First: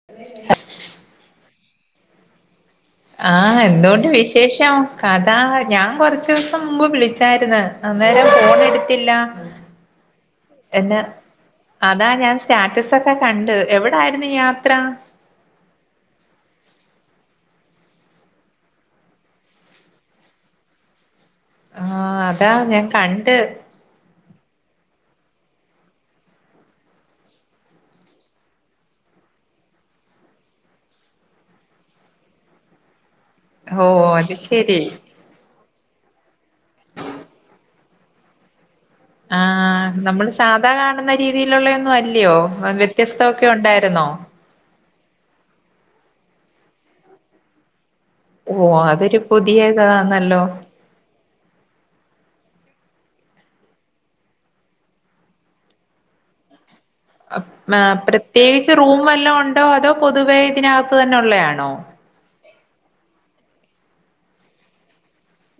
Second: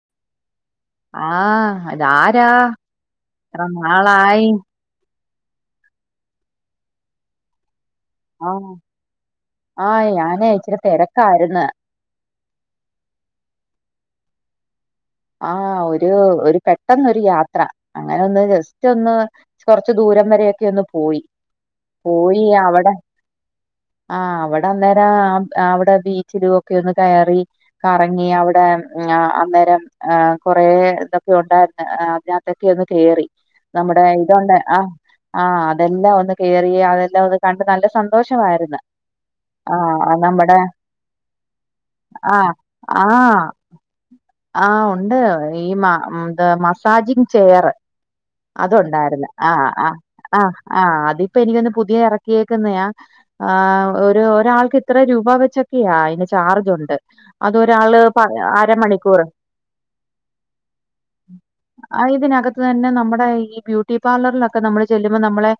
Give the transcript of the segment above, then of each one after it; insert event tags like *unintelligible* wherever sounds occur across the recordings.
*unintelligible* ആഹ് അത ആരാ? ആഹ് എന്തുണ്ട് വിശേഷം കഥ ഞാൻ കൊറച്ച ദിവസം മുമ്പ് വിളിച്ചായിര്ന്ന് അന്നേരം ഫോൺ ആഹ് എടുത്തില്ല ആഹ് ഞാനേ ഇച്ചിരി എന്ന- തിരക്കായിരുന്നു അതാ ഞാൻ സ്റ്റാറ്റസ് ഒക്കെ കണ്ട് എവിടായിരുന്നു യാത്ര? ആഹ് ഒരു ഒരു പെട്ടെന്നൊരു യാത്ര അങ്ങനെ ഒന്ന് ജസ്റ്റ് ഒന്ന് കൊറച്ച് ദൂരം വരൊക്കെ ഒന്ന് പോയി ആഹ് പോയി അതാ ഞാൻ അവിടെ കണ്ട് ആഹ് അവിടെ അന്നേരം അവിടെ ബീച്ചിലും ഒക്കെ ഒന്ന് കയറി കറങ്ങി, അവിടെ അന്നേരം ആഹ് കുറെേ ഇതൊക്കെ ഉണ്ടായിരുന്ന്, അതിനകത്തൊക്കെ ഒന്ന് കേറി ഓ നമ്മുടെ അത് ഇതൊണ്ട് ശരി ആഹ് ആഹ് അതെല്ലാം ഒന്ന് കേയറി അതെല്ലാം ഒന്ന് കണ്ട് നല്ല സന്തോഷമായിരുന്നു ആഹ് ആഹ് നമ്മള് സാധാ കാണുന്ന രീതിയിലുള്ള ഒന്നും അല്ലയോ ആഹ് ആഹ് വ്യത്യസ്തമൊക്കെ ഉണ്ടായിരുന്നോ? ആഹ്, ഉണ്ട് ഈ മ എന്താ മസാജിങ് ചെയർ ഓ അതൊരു അത്ണ്ടായിരുന്നു ആഹ് ആഹ് പുതിയതാന്നല്ലോ ആഹ് ആഹ് അതിപ്പ എനിക്കൊന്ന് പുതിയ ഇറക്കിയെക്കുന്നയാ ആഹ് ഒരു ഒരാൾക്ക് ഇത്ര രൂപ വെച്ചൊക്കെയാ അതിന് ചാർജ്ണ്ട് ങ്ങ, പ്രത്യേകിച്ച് റൂം വല്ലോ ഉണ്ടോ അതോ പൊതുവേ ഇതിനകത്ത് തന്നെ ഉള്ളെയാണോ ആഹ് ഇതിനകത്ത് തന്നെ നമ്മടെ ഈ ബ്യൂട്ടി പാർലറിലൊക്കെ നമ്മള് ചെല്ലുമ്പൊ നമ്മളെ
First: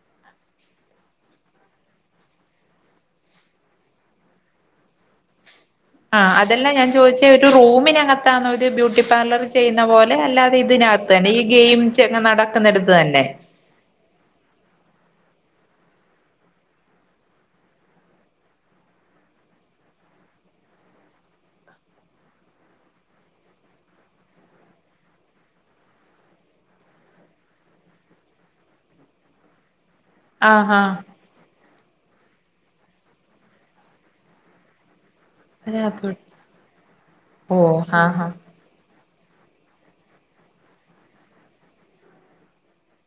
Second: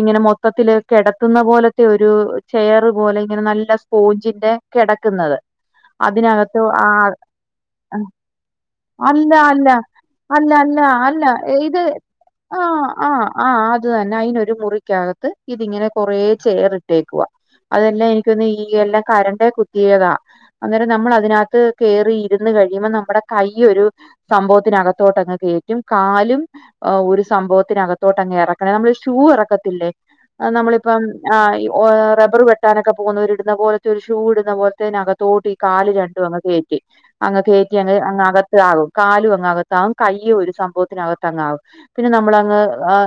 ഇങ്ങനെ മൊത്തത്തില് കെടത്തുന്ന പോലത്തെയൊരു ചെയർ പോലെ ഇങ്ങനെ നല്ല സ്പോഞ്ചിന്റെ കെടക്കുന്നത് ആഹ് അതല്ല ഞാൻ ചോയിച്ചേ ഒരു റൂമിനക ത്താന്നോ ഇത് ബ്യൂട്ടി അല്ല പാർലർ അല്ല ചെയ്യുന്ന പോലെ അല്ല അല്ലാതെ അല്ല അല്ല ഇതിനകത്ത്തന്നെ ഈ ഇത് ഗെയിം ചെ നട ക്കുന്നെടത്ത് തന്നെ ത്ത്തന്നെ അയിനൊരു മുറിക്കകത്ത് ഇതിങ്ങനെ കൊറേ ചെയറിട്ടേക്കുവാ അതെല്ലാം എനിക്കോന്നുന്നു ഈ എല്ലാം കറന്റെ കുത്തിയതാ അന്നേരം നമ്മള് അതിനകത്ത് കേറി ഇരുന്ന് കഴിയുമ്പൊ നമ്മുടെ കയ്യൊരു സംഭവത്തിനകത്തോട്ടങ്ങ് കേറ്റും കാലും ആഹ് ഒരു സംഭവത്തിനകത്തോട്ടങ്ങെറക്കണം നമ്മള് ഷൂ എറക്കത്തില്ലേ ആഹ് ആഹ് നമ്മളിപ്പം ആഹ് ഈ റബ്ബർ വെട്ടാനൊക്കെ പോകുന്നവരിടുന്ന പോലത്തെഒ രു ഷൂ ഇടുന്ന പോലത്തയിനക ത്തോട്ടി കാല് അതിനകത്ത് രണ്ടും അങ്ങ് കേറ്റി അങ്ങ് ഓഹ് കേറ്റിയങ്ങ് ആഹ് ആഹ് ത്താകും കാലു അങ്ങകത്താകും കയ്യു ഒരു സംഭവത്തിനകത്തങ്ങാകും പിന്നെ നമ്മളങ്ങ്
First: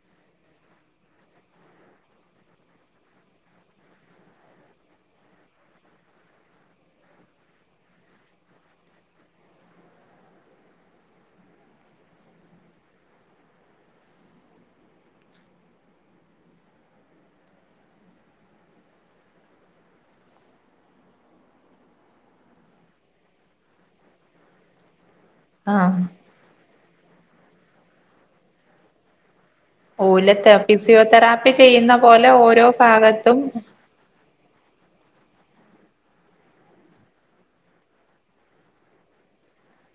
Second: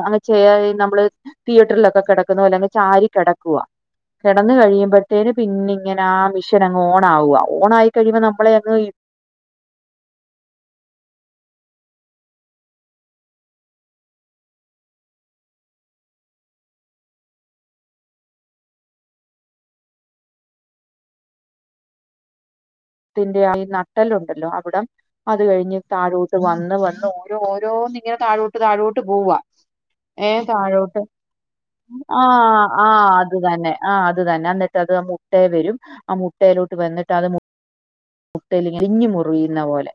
അങ്ങ് ചെയ്യാ നമ്മള് തിയറ്ററിലൊക്കെ കെടക്കുന്നപോലങ്ങ് ചാരി കെടക്കുവാ കെടന്ന് കഴിയുമ്പഴത്തേന് പിന്നിങ്ങനാ മിഷിനങ്ങ് ഓണാവുആ ഓണായിക്കഴിയുമ്പൊ നമ്മളെയങ്ങ് ത്തിന്റെ ഈ നട്ടെല്ലുണ്ടല്ലോ അവിടം അത്കഴിഞ്ഞ് ആഹ് താഴോ ട്ട് വന്ന് വന്ന് ഓരോ ഓരോന്നിങ്ങനെ താഴോട്ട് താഴോട്ട് പോവ ഏ ഓലത്തെ താഴോട്ട് ഫിസിയോതെറാപ്പി ചെയ്യുന്ന ആ പോലെ ഓരോ ആ അത് ഭാഗത്തും തന്നെ ആ അത് തന്നെ എന്നിട്ടത് അത് മുട്ടേ വെരും ആ മുട്ടേലോട്ട് വന്നിട്ടത് മുട്ടേലിങ്ങനെ *unintelligible* മുറിയുന്ന പോലെ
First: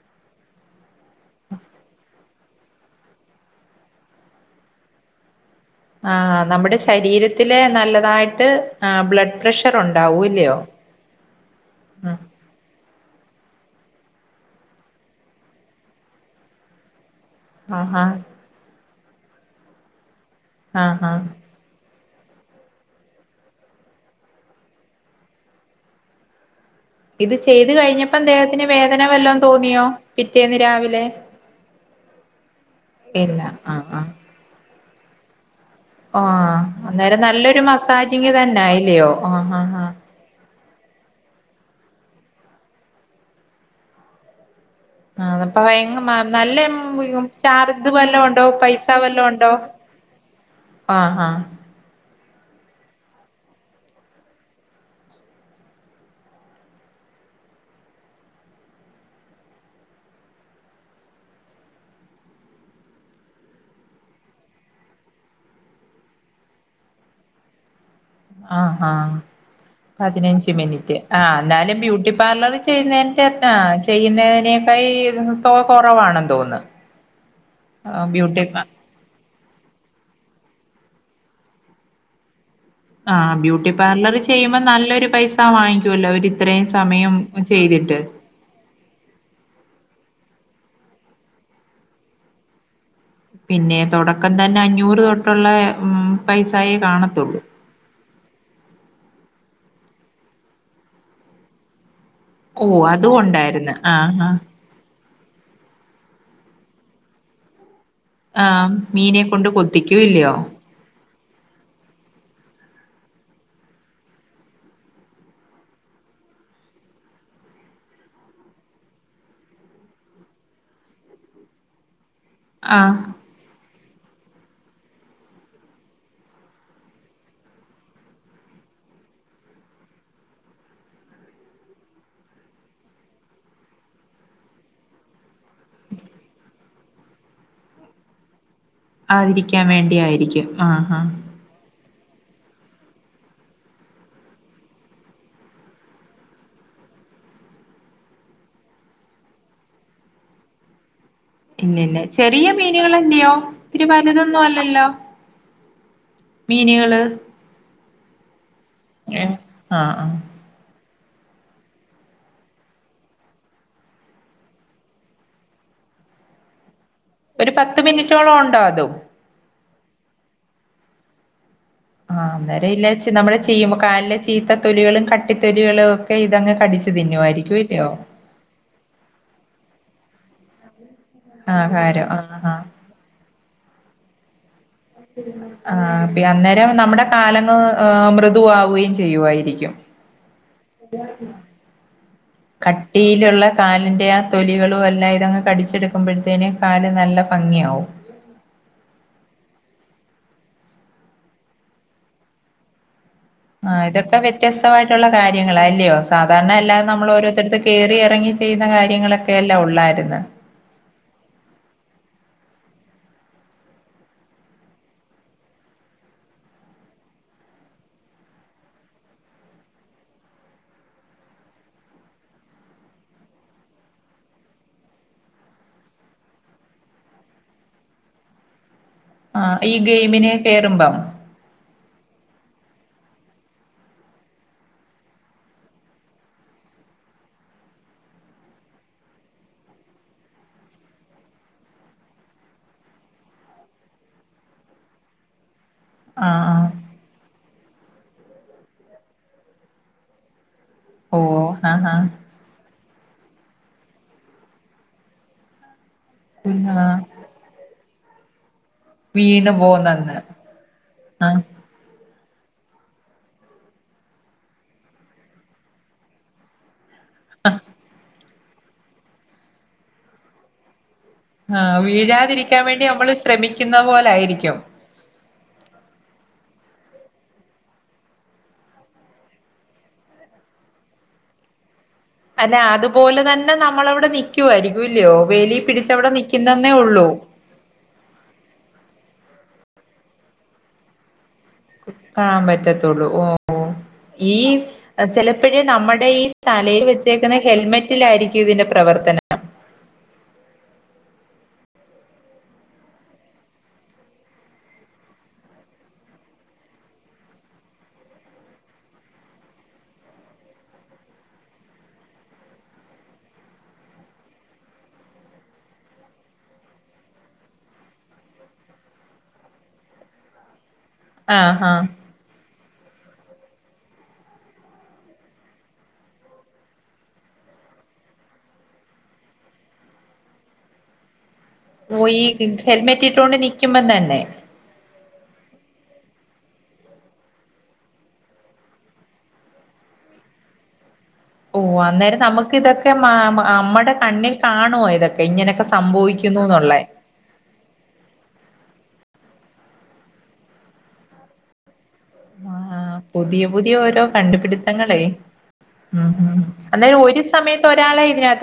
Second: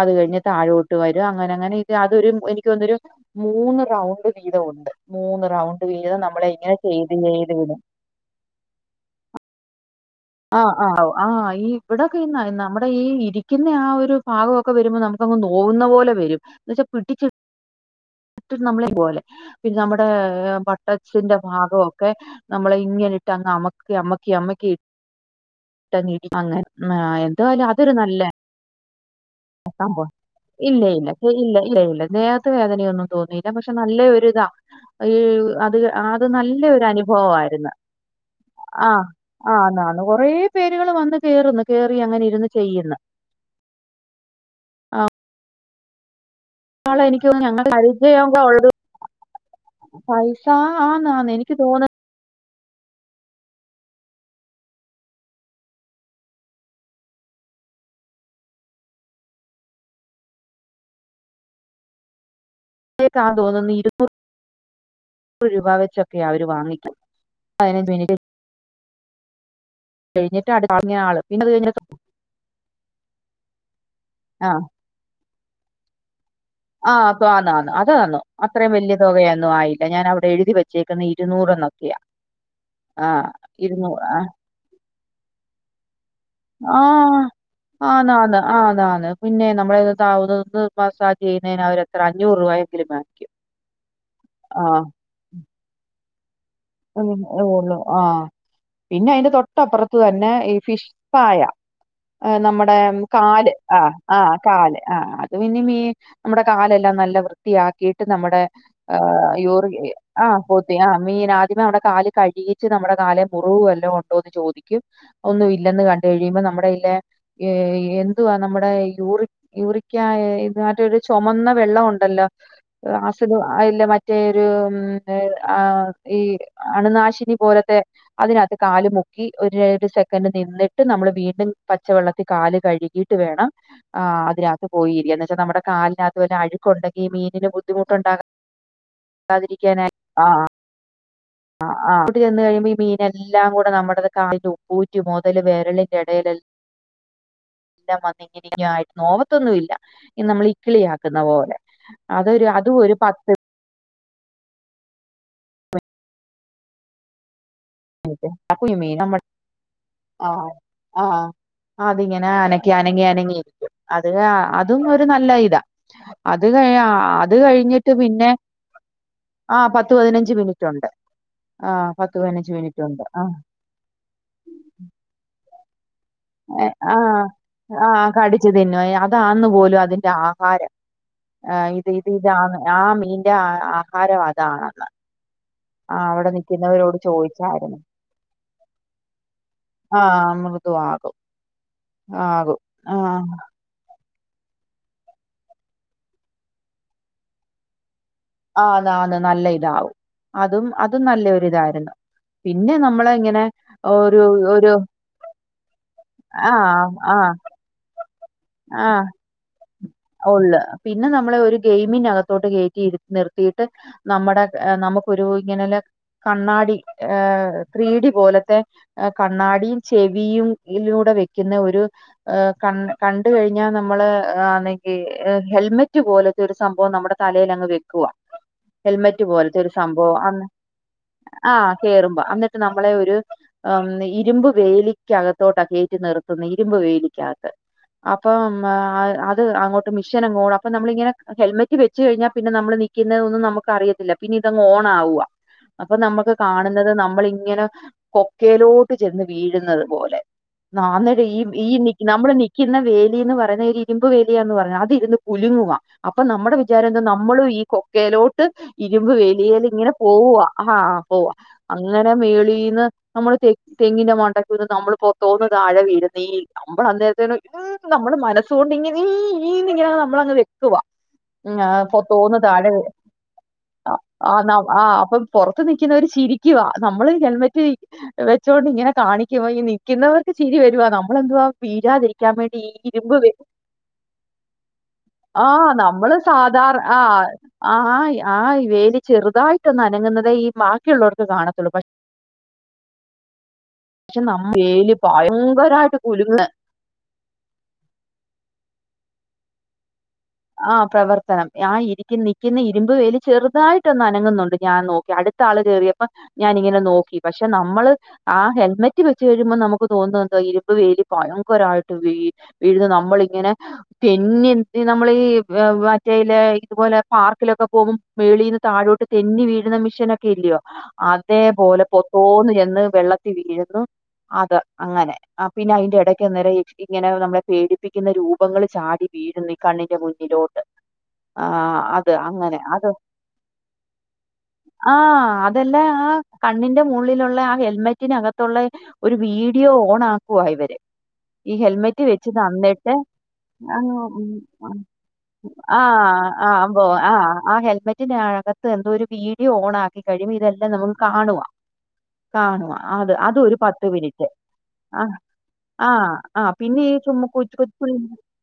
അത് കഴിഞ്ഞ് താഴോട്ട് വരും അങ്ങനങ്ങനെ അതൊരു എനിക്കോന്നൊരു മൂന്ന് റൗണ്ട് വീതമുണ്ട് മൂന്ന് റൗണ്ട് ആ വീതം നമ്മളെ ഇങ്ങനെ നമ്മുടെ ചെയ്ത് ചെയ്ത് ശരീരത്തില് വിടും നല്ലതായിട്ട് ആ ബ്ലഡ്പ്രഷറുണ്ടാവൂ ആ ആ ഉ ആ ഈ ഇവിടൊക്കീ ന നമ്മടീ ഇരിക്കുന്നാ ഒരു ഭാഗൊക്കെ വെരുമ്പൊ നമുക്കങ്ങ് നോവുന്ന പോലെ വെരും *unintelligible* പിടിച്ച് ആഹാ *unintelligible* നമ്മളേംപോലെ പിന്നെ നമ്മടെ ആഹ് ആഹ് ബട്ടൻസിന്റെ ഭാഗം ക്കെ നമ്മളെ ഇങ്ങനെയിട്ടങ്ങ് അമക്കിയമക്കിയമക്കി ട്ടങ്ങി അങ് ഇത് ചെയ്ത് കഴിഞ്ഞപ്പം ദേഹത്തിന് വേദന വല്ലോം തോന്നിയോ പി ഇല്ലയില്ല ഇല്ലഇല്ല ദേഹത്ത് വേദനയൊന്നും ഇല്ല തോന്നിയില്ല പക്ഷെ ആഹ് ആഹ് നല്ലയൊരിതാ ഈ അത് അത് ആഹ് നല്ല അന്നേരം നല്ലൊരു ഒരനുഭവായിരുന്ന് മസാജിങ് തന്നെ ആഹ് ആയില്ലയോ ആഹ് ആഹ് ആന്ന്ആന്ന് കൊറേ പേര്കള് വന്ന് കേറ്ന്ന് കേറിയങ്ങനിരുന്ന് ചെയ്യ്ന്ന് ആന്നപ്പൊ ഭയ നല്ല നാളെ എനിക്ക് തോന്നുന്നു ചാർജ് വിജയം വല്ലോണ്ടോ പൈസ വല്ലോണ്ടോ പൈസ ആന്ന്ആന്ന് എനിക്ക് തോന്ന് *unintelligible* ക്കാ തോന്ന്ന്ന് ഇര്പ്പ് റ് രൂപ വെച്ചൊക്കെയാ അവര് വാങ്ങിക്കുന്നെ പതിനഞ്ച് മിനി ആഹാ പതിനഞ്ച് കഴിഞ്ഞിട്ട് അടുത്ത ആള് മിനിറ്റ് ഇങ്ങനെ ആള്. ആ പിന്നെ അത് ന്നാലും കഴിഞ്ഞിട്ട് ബ്യൂട്ടി പാർലറി ചെയ്യുന്നയിന്റെ ആ ആ. ചെയ്യുന്നതിനേക്കായി തോ കൊറവാണെന്ന് തോന്ന് ആ അപ്പ ആന്ന്ആന്ന് അത്ആന്നു അത്രേം വെല്യ തുകയൊന്നായില്ല ഞാൻ അവടെ എഴുതി വെച്ചേക്കുന്നെ ഇരുന്നൂറ്ന്നൊക്ക്യാ ആ ബ്യൂട്ടി പാർലറി ചെയ്യുമ്പൊ നല്ലൊരു പൈസ വാങ്ങിക്കുവല്ലോ അവര് ത്രേം സമയം ചെയ്തിട്ട് ആന്ന്ആന്ന് പിന്നെ നമ്മളേ താവുന്നതന്ന് മസാജ് ചെയ്യുന്നതിനവരെത്ര അഞ്ഞൂറ് രൂപയെങ്കിലും വേണം പിന്നെ തൊടക്കം തന്നെ അഞ്ഞൂറ് തൊട്ടുള്ള പൈസായേ കാണത്തുള്ളൂ ഉള്ളു ആഹ് പിന്നെ അയ്ന്റെ തൊട്ടപ്പർത്ത് തന്നെ ഈ ഫിഷ് പായ ആ ഓ നമ്മുടെ അതും കാല് ഉണ്ടായിരുന്നു ആ ആഹ് കാല് ആ പിന്നും ഈ നമ്മുടെ കാലെല്ലാം നല്ല വൃ ത്തിയാക്കിട്ട് നമ്മുടെ ആഹ് മീനെ കൊണ്ട് യൂറി കൊത്തിക്കും ആ ഇല്ലയോ പോത്തി ആ മീന പിന്നെ അവടെ കാല് കഴുകിച്ച് നമ്മടെ കാലെ മുറിവ് വല്ലോം ഉണ്ടോന്ന് ചോദിക്കും ഒന്നും ഇല്ലെന്ന് കണ്ട് കഴിയുമ്പോ നമ്മുടെ ഇല്ലെ എന്തുവാ നമ്മുടെ യൂറി യുറിക്കായ ഇത് മറ്റൊരു ചൊമന്ന വെള്ളം ഉണ്ടല്ലോ ആഹ് ആസിഡ് അയില്ല മറ്റേരു ആ ഈ അണുനാശിനി പോലത്തെ അതിനാത്ത് കാല് മുക്കി ഒരു ഒരു സെക്കൻഡ് നിന്നിട്ട് നമ്മള് വീണ്ടും പച്ചവെള്ളത്തിൽ കാല് കഴികി കിട്ട് വേണം ആ അതിനാത്ത് പോയിരിക്കാൻ ന്താ ച്ചാ നമ്മടെ കാലിനത്ത് വല്ലഴുക്കുണ്ടെങ്കി മീനിന് ബുദ്ധിമുട്ടുണ്ടാ ആയിരിക്കാൻ വേണ്ടി ആയിരിക്കും ആ ആ ആ കൂട്ടി ചേല് കഴിയുമ്പോ ഈ അ ആഹ് *unintelligible* ഈ മീനെല്ലാം കൂടെ നമ്മട ത കാൽന്റെ ഉപ്പൂറ്റി മൊതല് വിരലിന്റെടേലെൽ ഉ *unintelligible* ല്ലം വന്നിങ്ങനക്കായി നോവത്തൊന്നു ഇല്ല ഇ നമ്മ ളിക്കിളിയാക്കുന്ന ഓ ഇല്ല ഇല്ല ചെറിയ മീനുകളല്ലയോ ഒത്തിരി വലുതൊന്നും അല്ലല്ലോ മീന്കള് *unintelligible* ആഹ് ആഹ് അതിങ്ങനെ അനക്കെ അനങ്ങി അനങ്ങി അത് അതുംന്ന ഒരു നല്ല ഇതാ അത് കഴി അത് ഒരു പത്ത് കഴിഞ്ഞിട്ട് പിന്നെ മിനിറ്റോളം ഉണ്ടോ അതും ആഹ് പത്ത് പതിനഞ്ച് മിനിറ്റുണ്ട് ആ പത്ത് പതിനഞ്ച് മിനി ല്ലച്ച്‌ നമ്മള് ചെയ്യുമ്പോ കാലിലെ ചീത്തത്തൊലികളും കട്ടിത്തൊലികളു ക്കെ ഇതങ്ങ് കടിച്ച് തിന്നു ആയിരിക്കും ഇല്ലോ ച്ച് തിന്നുഎ അതാന്ന് പോലും അതിന്റെ ആഹാരം ഏ ഇത് ആഹാരം ആഹ് ഇതിതാന് ആഹ് ആ മീൻ ന്റെ ആ ആഹാരം അതാണെന്ന് ആ ആഹ് പ്പി അവിടെ അന്നേരം നിൽക്കുന്നവരോട് നമ്മുടെ കാലങ്ങ് ചോദിച്ചായിരുന്നു ഏ മൃദു ആവുകയും ചെയ്യു ആയിരിക്കും ആഹ് മൃദുവാകും ആകും ആ കട്ടീലുള്ള കാലിന്റെ ആ തൊലികളു എല്ലാ ഇതങ്ങ് കടിച്ചെടുക്കുമ്പോഴത്തേന് കാല് നല്ല ഭംഗിയാവും ആനാന് നല്ല ഇതാവും അതും അതും നല്ലൊ ഇതാരുന്നു പിന്നെ നമ്മളിങ്ങനെ ആഹ് ഇതൊക്കെ വ്യത്യസ്ത ഒരു വായിട്ടുള്ള കാര്യങ്ങള അല്യോ സാധാരണ അല്ലാതെ ആഹ് ആഹ് നമ്മളോരോരുത്തരുത്ത കേറി എറങ്ങി ചെയ്യുന്ന കാര്യങ്ങളൊക്കെയ അല്ലെ ഉള്ളായിരുന്ന ഉള്ള പിന്നെ നമ്മളെ ഒരു ഗെയിമിനകത്തോട്ട് കയറ്റി ഇര് നിർത്തിയിട്ട് നമ്മുടെ എ നമുക്കൊരു ഇങ്ങനെല്ല കണ്ണാടി ഏ ത്രീഡി പോലത്തെ എ കണ്ണാടിയും ചെവിയും യിലൂടെ വെക്കുന്ന ഒരു ഏ കൺ കണ്ട് കഴിഞ്ഞാ നമ്മള് *unintelligible* ഈ എ ഹെൽമെറ്റ് പോലത്തെ ഒരു സംഭവം നമ്മുടെ തലേലങ്ങ് വെക്കുവാ ഹെൽമെറ്റ് ആ പോലത്തെ ഒരു ഈ സംഭവം ഗെയിമിന് അന്ന് കേറുമ്പം ആഹ് കേറുമ്പോ എന്നിട്ട് നമ്മളെ ഒരു അം ന്നി ഇരുമ്പ് വേലിക്കകത്തോട്ട കേറ്റി നിർത്തുന്ന ഇരുമ്പ് വേലിക്കകത്ത്. അപ്പം അഅ് അത് അങ്ങോട്ട് മിഷ്യനങ്ങോടും അപ്പൊ നമ്മളിങ്ങനെ ഹെൽമെറ്റ് വെച്ച് കഴിഞ്ഞാ പിന്നെ നമ്മള് നിക്കുന്നതൊന്നും നമുക്കറിയത്തില്ല പിന്നെതങ്ങോണാവാ അപ്പൊ ആ നമ്മുക്ക് ആ കാണുന്നത് നമ്മളിങ്ങനെ കൊക്കേലോട്ട് ചെന്ന് വീഴുന്നത് പോലെ ഓ നാന്നര് ഈ ഈ ആ ആ നിക് നമ്മള് നിക്കുന്ന വേലിന്ന് പറയുന്ന ഒരിരുമ്പ് വേലിയാന്ന് പറ അതിരുന്ന് പുലുങ്ങുക അപ്പൊ നമ്മുടെ ആ വിചാരം ന്താ നമ്മളും ഈ കൊക്കേലോട്ട് ഇരുമ്പ് വീണ് വേലിയേല് ങ്ങനെ പോന്നന്ന് പോവുവാ അഹഹ ആ പോവാ അങ്ങനെ മേളീന്ന് നമ്മള് തെ തെങ്ങിന്റെ മണ്ടക്ക് നിന്ന് നമ്മൾ പൊത്തോന്ന് താഴെ *unintelligible* നമ്മള് *unintelligible* നമ്മുടെ മനസ്സുകൊണ്ട് ഇങ്ങനെ ഇഇ ങ്ങന നമ്മളങ് വ ത്തുവ ങ ആ പൊത്തോന്ന് വീഴാതിരിക്കാൻ താഴെ വേണ്ടി നമ്മള് ശ്രമിക്കുന്ന അ ആ ന പോലായിരിക്കും ആ അപ്പം പൊറത്ത് നിക്കുന്നവര് ചിരിക്കുവാ നമ്മള് ഹെൽമെറ്റ് വെച്ചോണ്ടിങ്ങനെ കാണിക്കുവാ ഈ നിക്കുന്നവർക്ക് ചിരി വെരുവാ നമ്മളെന്തുവാ വീരാതിരി ക്കാൻ അല്ല വേണ്ടി ഈ ഇരുമ്പ് അതുപോലെ വെ തന്നെ നമ്മളവിടെ നിക്കു ആയിരിക്കൂല്ല്യോ ആ വേലി പിടിച്ചവടെ നിക്കുന്നന്നേ ഉള്ളൂ ആയ് ആയ് വേലി ചെറുതായിട്ടൊന്നനങ്ങുന്നതേ ഈ ബാക്കിള്ളോർക്ക് കാണത്തുള്ളൂ പ കാണാൻ പറ്റത്തുള്ളൂ ഓ ഓ പക്ഷെ ഈ നമ്മ വേലി ചെലപ്പഴ് ഭയങ്കരായിട്ട് നമ്മടെ ഈ കുലുങ്ങുന്ന തലേല് വെച്ച് ച്ചേക്ക്ന്ന ഹെൽമെറ്റിലായിരിക്കും ഇതിന്റെ പ്രവർത്തനം ആ പ്രവർത്തനം ഞാൻ ഇരിക്ക് നിക്ക്ന്ന ഇരുമ്പ് വേലി ചെറുതായിട്ടൊന്നനങ്ങുന്നുണ്ട് ഞാൻ നോക്കി അട് ത്താള് കേറിയപ്പം ഞാനിങ്ങനെ നോക്കി പക്ഷെ നമ്മള് ആ ഹെൽമെറ്റ് വെച്ച് വെരുമ്പോം നമക്ക് തോന്നുന്നതെന്തോ ഇരുമ്പ് വേലി ഭയങ്കരായിട്ട് വേ വീഴ്ന്ന് നമ്മളിങ്ങനെ തെന്നി *unintelligible* നമ്മളീ മറ്റേലേ ഇതുപോലെ പാർക്കിലൊക്കെ പോവും മേളീന്ന് താഴോട്ട് തെന്നി വീഴുന്ന മിഷീനൊക്കെ ഇല്ലയോ, ആഹ് അതേപോലെ ആഹ് പൊത്തോന്ന് ചെന്ന് വെള്ളത്തി വീഴുന്നു. അത് അങ്ങനെ. ആ പിന്നെ അയ്ന്റെ എടക്ക് അന്നേരം ഇങ്ങനെ നമ്മളെ പേടിപ്പിക്കുന്ന രൂപങ്ങള് ചാടി വീഴ്ന്നെ. കണ്ണിന്റെ മുന്നിലോട്ട്. ആഹ്, ഓ അത് ഈ അങ്ങനെ അത് ഹെൽമെറ്റ് ഇട്ടോണ്ട് നിക്കുമ്പം തന്നെ ആഹ് അതല്ല ആ കണ്ണിന്റെ മുള്ളിലുള്ള ആ ഹെൽമെറ്റിനകത്തുള്ള ഒരു വീഡിയോ ഓണ് ആക്കുവ ഇവര്. ഈ ഓഹ് ഹെൽമെറ്റ് അന്നേരം വെച്ച് നമ്മക്ക് ഇതൊക്കെ തന്നിട്ട് മാ മാ നമ്മടെ അങ്ങ് ഉം കണ്ണിൽ കാണ് ണോ ഇതൊക്കെ ഇങ്ങനെക്കെ സംഭവിക്കുന്നുന്നുള്ളേ. ആഹ് ആ ഹെൽമെറ്റിന്റെ അകത്ത് എന്തോ ഒരു വീഡിയോ ഓണ് ആക്കി കഴിയുമ്പോ ഇതെല്ലാം നമക്ക് കാണുവ. കാണുവാ ആഹ് അത്, അത് പുതിയ ഒരു പുതിയ പത്ത് ഓരോ മിനിറ്റ് കണ്ടുപിടുത്തങ്ങളേ ആഹ്, ഉം ആഹ്, ഉം ആഹ് പിന്നെ ഈ ചുമ്മ *unintelligible*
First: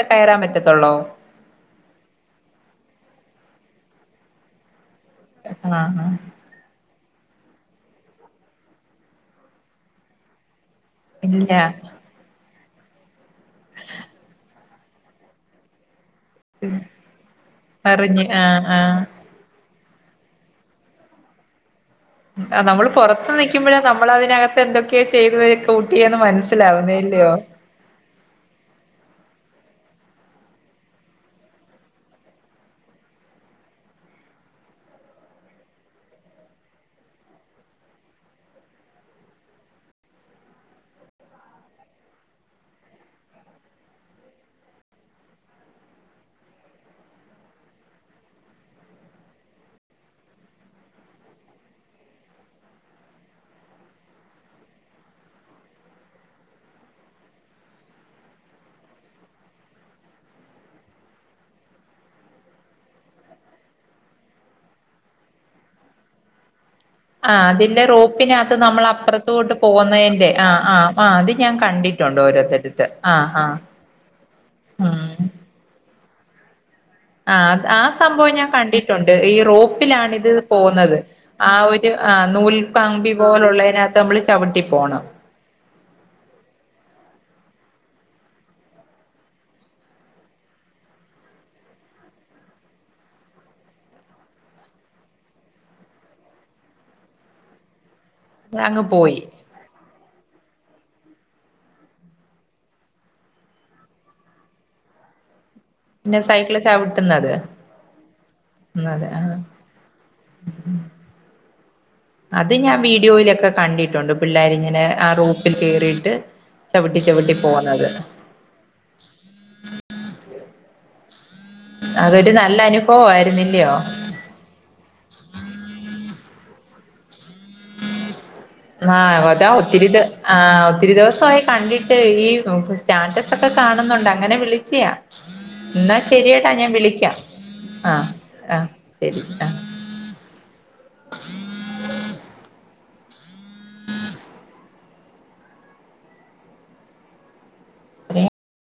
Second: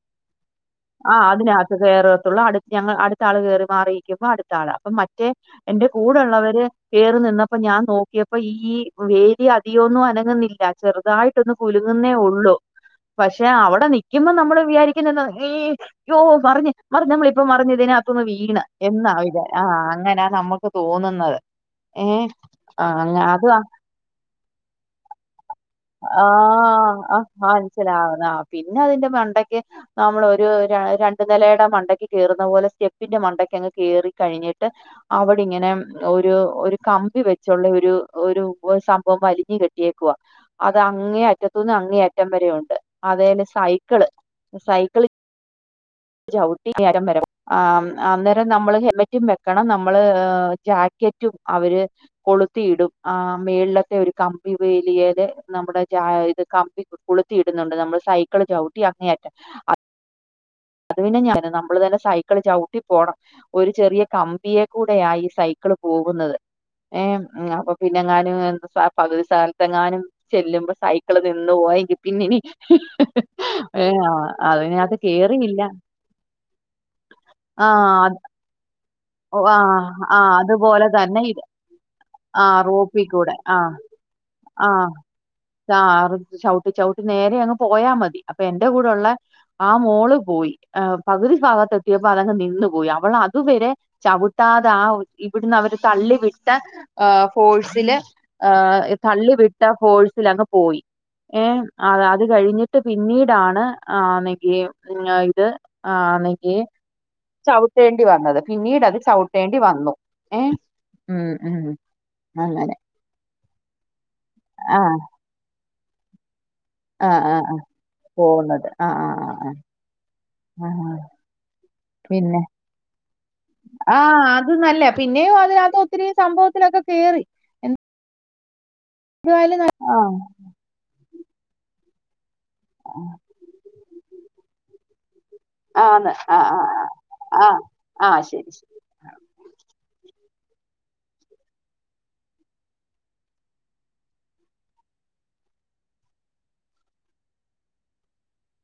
കേറാൻ പറ്റത്തൊള്ളോ ആഹ്, അതിനകത്ത് കേറത്തൊള്ളൂ അടു ഞങ്ങ അടുത്ത ആള് കേറും മാറിയിരിക്കുമ്പോ അടുത്താള് അപ്പം മ റ്റെ ആഹ് എന്റെ ആഹ് കൂടെ ഇള്ളവര് കേറി നിന്നപ്പോ ഞാൻ നോക്കിയപ്പോ ഈ വേലി അതികൊന്നും അനങ്ങുന്നില്ല. ഇല്ല ചെറ്തായിട്ടൊന്ന് കുലുങ്ങുന്നേ ഒള്ളൂ പക്ഷെ, അവിടെ നിക്കുമ്പോ നമ്മള് വിചാരിക്കുന്നന്നെ ഏഹ്, അയ്യോ മറിഞ്ഞ്, മറിഞ്ഞ് നമ്മളിപ്പ മറിഞ്ഞ് ഇതിനകത്തൂന്ന് അറിഞ്ഞ് വീണ് ആഹ് ആഹ് എന്നാ വിചാ ആഹ്, അങ്ങനാ നമ്മക്ക് തോന്നുന്നത്. ഏ ആഹ് ആ നമ്മള് പൊറത്ത് അത് നിക്കുമ്പഴാ നമ്മള് അതിനകത്ത് എന്തൊക്കെയോ ചെയ്ത് വേ കൂട്ടിയേന്ന് മനസ്സിലാവുന്നെ അല്ലെയോ. സ്സിലാവുക പിന്നെ, അതിന്റെ മണ്ടക്കെ നമ്മളൊ ഒരു ര രണ്ടു നിലേടെ മണ്ടക്ക് കേറുന്ന പോലെ സ്റ്റെപ്പിന്റെ മണ്ടക്കങ്ങ് കേറി കഴിഞ്ഞിട്ട് അവടിങ്ങനെ ഒരു ഒരു കമ്പി വെച്ചുള്ള ഒരു ഒരു സംഭവം വലിഞ്ഞ് കെട്ടിയേക്കുവാ. അത് അങ്ങേ അറ്റത്തുന്ന് അങ്ങേ അറ്റം വരെയുണ്ട്. അതേല് സൈക്കിള് സൈ ക്കിളി ചവിട്ടി *inaudible* ആം അന്നേരം നമ്മള് ഹെൽമെറ്റും വെക്കണം നമ്മള് ഏഹ് ജാക്കറ്റും അവര് കൊളുത്തിയിടും ആ മേള്ലത്തെ ഒരു കമ്പിവേലിയേല് നമ്മുടെ ജാ ഇത് കമ്പി കൊളുത്തി ഇടുന്നുണ്ട് നമ്മള് സൈക്കിള് ചവിട്ടി അങ്ങേയറ്റം അ അത് പിന്നെ ഞാൻ നമ്മള് തന്നെ സൈക്കള് ചവിട്ടി പോണം. ഒര് ചെറിയ കമ്പിയെ കൂടെയാ ഈ സൈക്കിള് പോകുന്നത്. ആം ആ അപ്പൊ അതിലെ പിന്നെങ്ങാനും റോപ്പിനകത്ത് എന്ത്‌ നമ്മൾ പകുതി അപ്പുറത്തോട്ട് സ്ഥലത്ത്ങ്ങാനും പോകുന്നതിന്റെ ആ ചെല്ലുമ്പോ ആ ആ സൈക്കിള് അത് നിന്ന് ഞാൻ പോയെങ്കിൽ കണ്ടിട്ടുണ്ട് പിന്നെ ഇനി ഹ് ഓരോരുത്തടുത്ത് ഹ് ആ ആ ഹ് ഏഹ് അതിനകത്ത് ഉം കേറിയില്ല. ആഹ് ആ സംഭവം ഞാൻ കണ്ടി ട്ടുണ്ട് ഈ ഓ ആ ആ റോപ്പിലാണിത് അതുപോലെ പോവുന്നത് തന്നെ ഇത് ആ ഒരു ആഹ് ആ റോപ്പിൽ നൂൽകമ്പി കൂടെ ആ പോലുള്ളേന ത്ത് നമ്മള് ചവിട്ടി ആ പോണം. *unintelligible* ചവിട്ടി ചവിട്ടി നേരെ അങ്ങ് പോയാ മതി അപ്പ എന്റെ കൂടെ ഉള്ളെ ആ മോള് പോയി ഏഹ് പകുതി ഭാഗത്തെ എത്തിയപ്പോ അതങ്ങ് നിന്നു പോയി അവള് അതുവരെ ചവിട്ടാതെ ആ ഇവിടുന്ന് അവര് തള്ളി വിട്ട ആഹ് ഫോഴ്സില് അങ്ങ് ആഹ് പോയി തള്ളി വിട്ട ഫോയ്‌സ്ൽ അങ്ങ് പോയി. ആം അത് അത് കഴിഞ്ഞിട്ട് പിന്നീടാണ് *inaudible* പിന്നെ ഇത് പിന്നെ ആണെങ്കി സൈക്കിള് ചവിട്ടുന്നത് ചവിട്ടേണ്ടി വന്നത് പിന്നീട അതെ ആ ചവിട്ടേണ്ടി വന്നു ഏ മ് മ് അത് അങ്ങനെ ഞാൻ വീഡിയോയിലൊക്കെ കണ്ടിട്ടുണ്ട് പിള്ളേരി ങ്ങനെ ആ റൂപ്പിൽ കേറിയിട്ട് ചവിട്ടി ചവിട്ടി പോവുന്നത് പോവുന്നത് അ അ അ ആ ആ അതൊരു പിന്നെ നല്ല അനുഭവയിരുന്നു അല്ലയോ ആ അത് നല്ല പിന്നെയും അതിനകത്ത് ഒത്തിരി സംഭവത്തിലൊക്കെ കേറി ആ വതാ എന്തായാലും ന ഒത്തിരി ദ ആ ഒത്തിരി ദിവസായി കണ്ടിട്ട് ഈ ആ സ്റ്റാറ്റസ് ഒക്കെ കാണുന്നുണ്ട് അങ്ങനെ വിളിച്ചിയാ എന്നാ ആന്ന്. ആ, ശരിയട്ട ആ, ഞാൻ വിളിക്കാം ആ. ആ. അ ശരി, ആ ശരി. ശരി ആ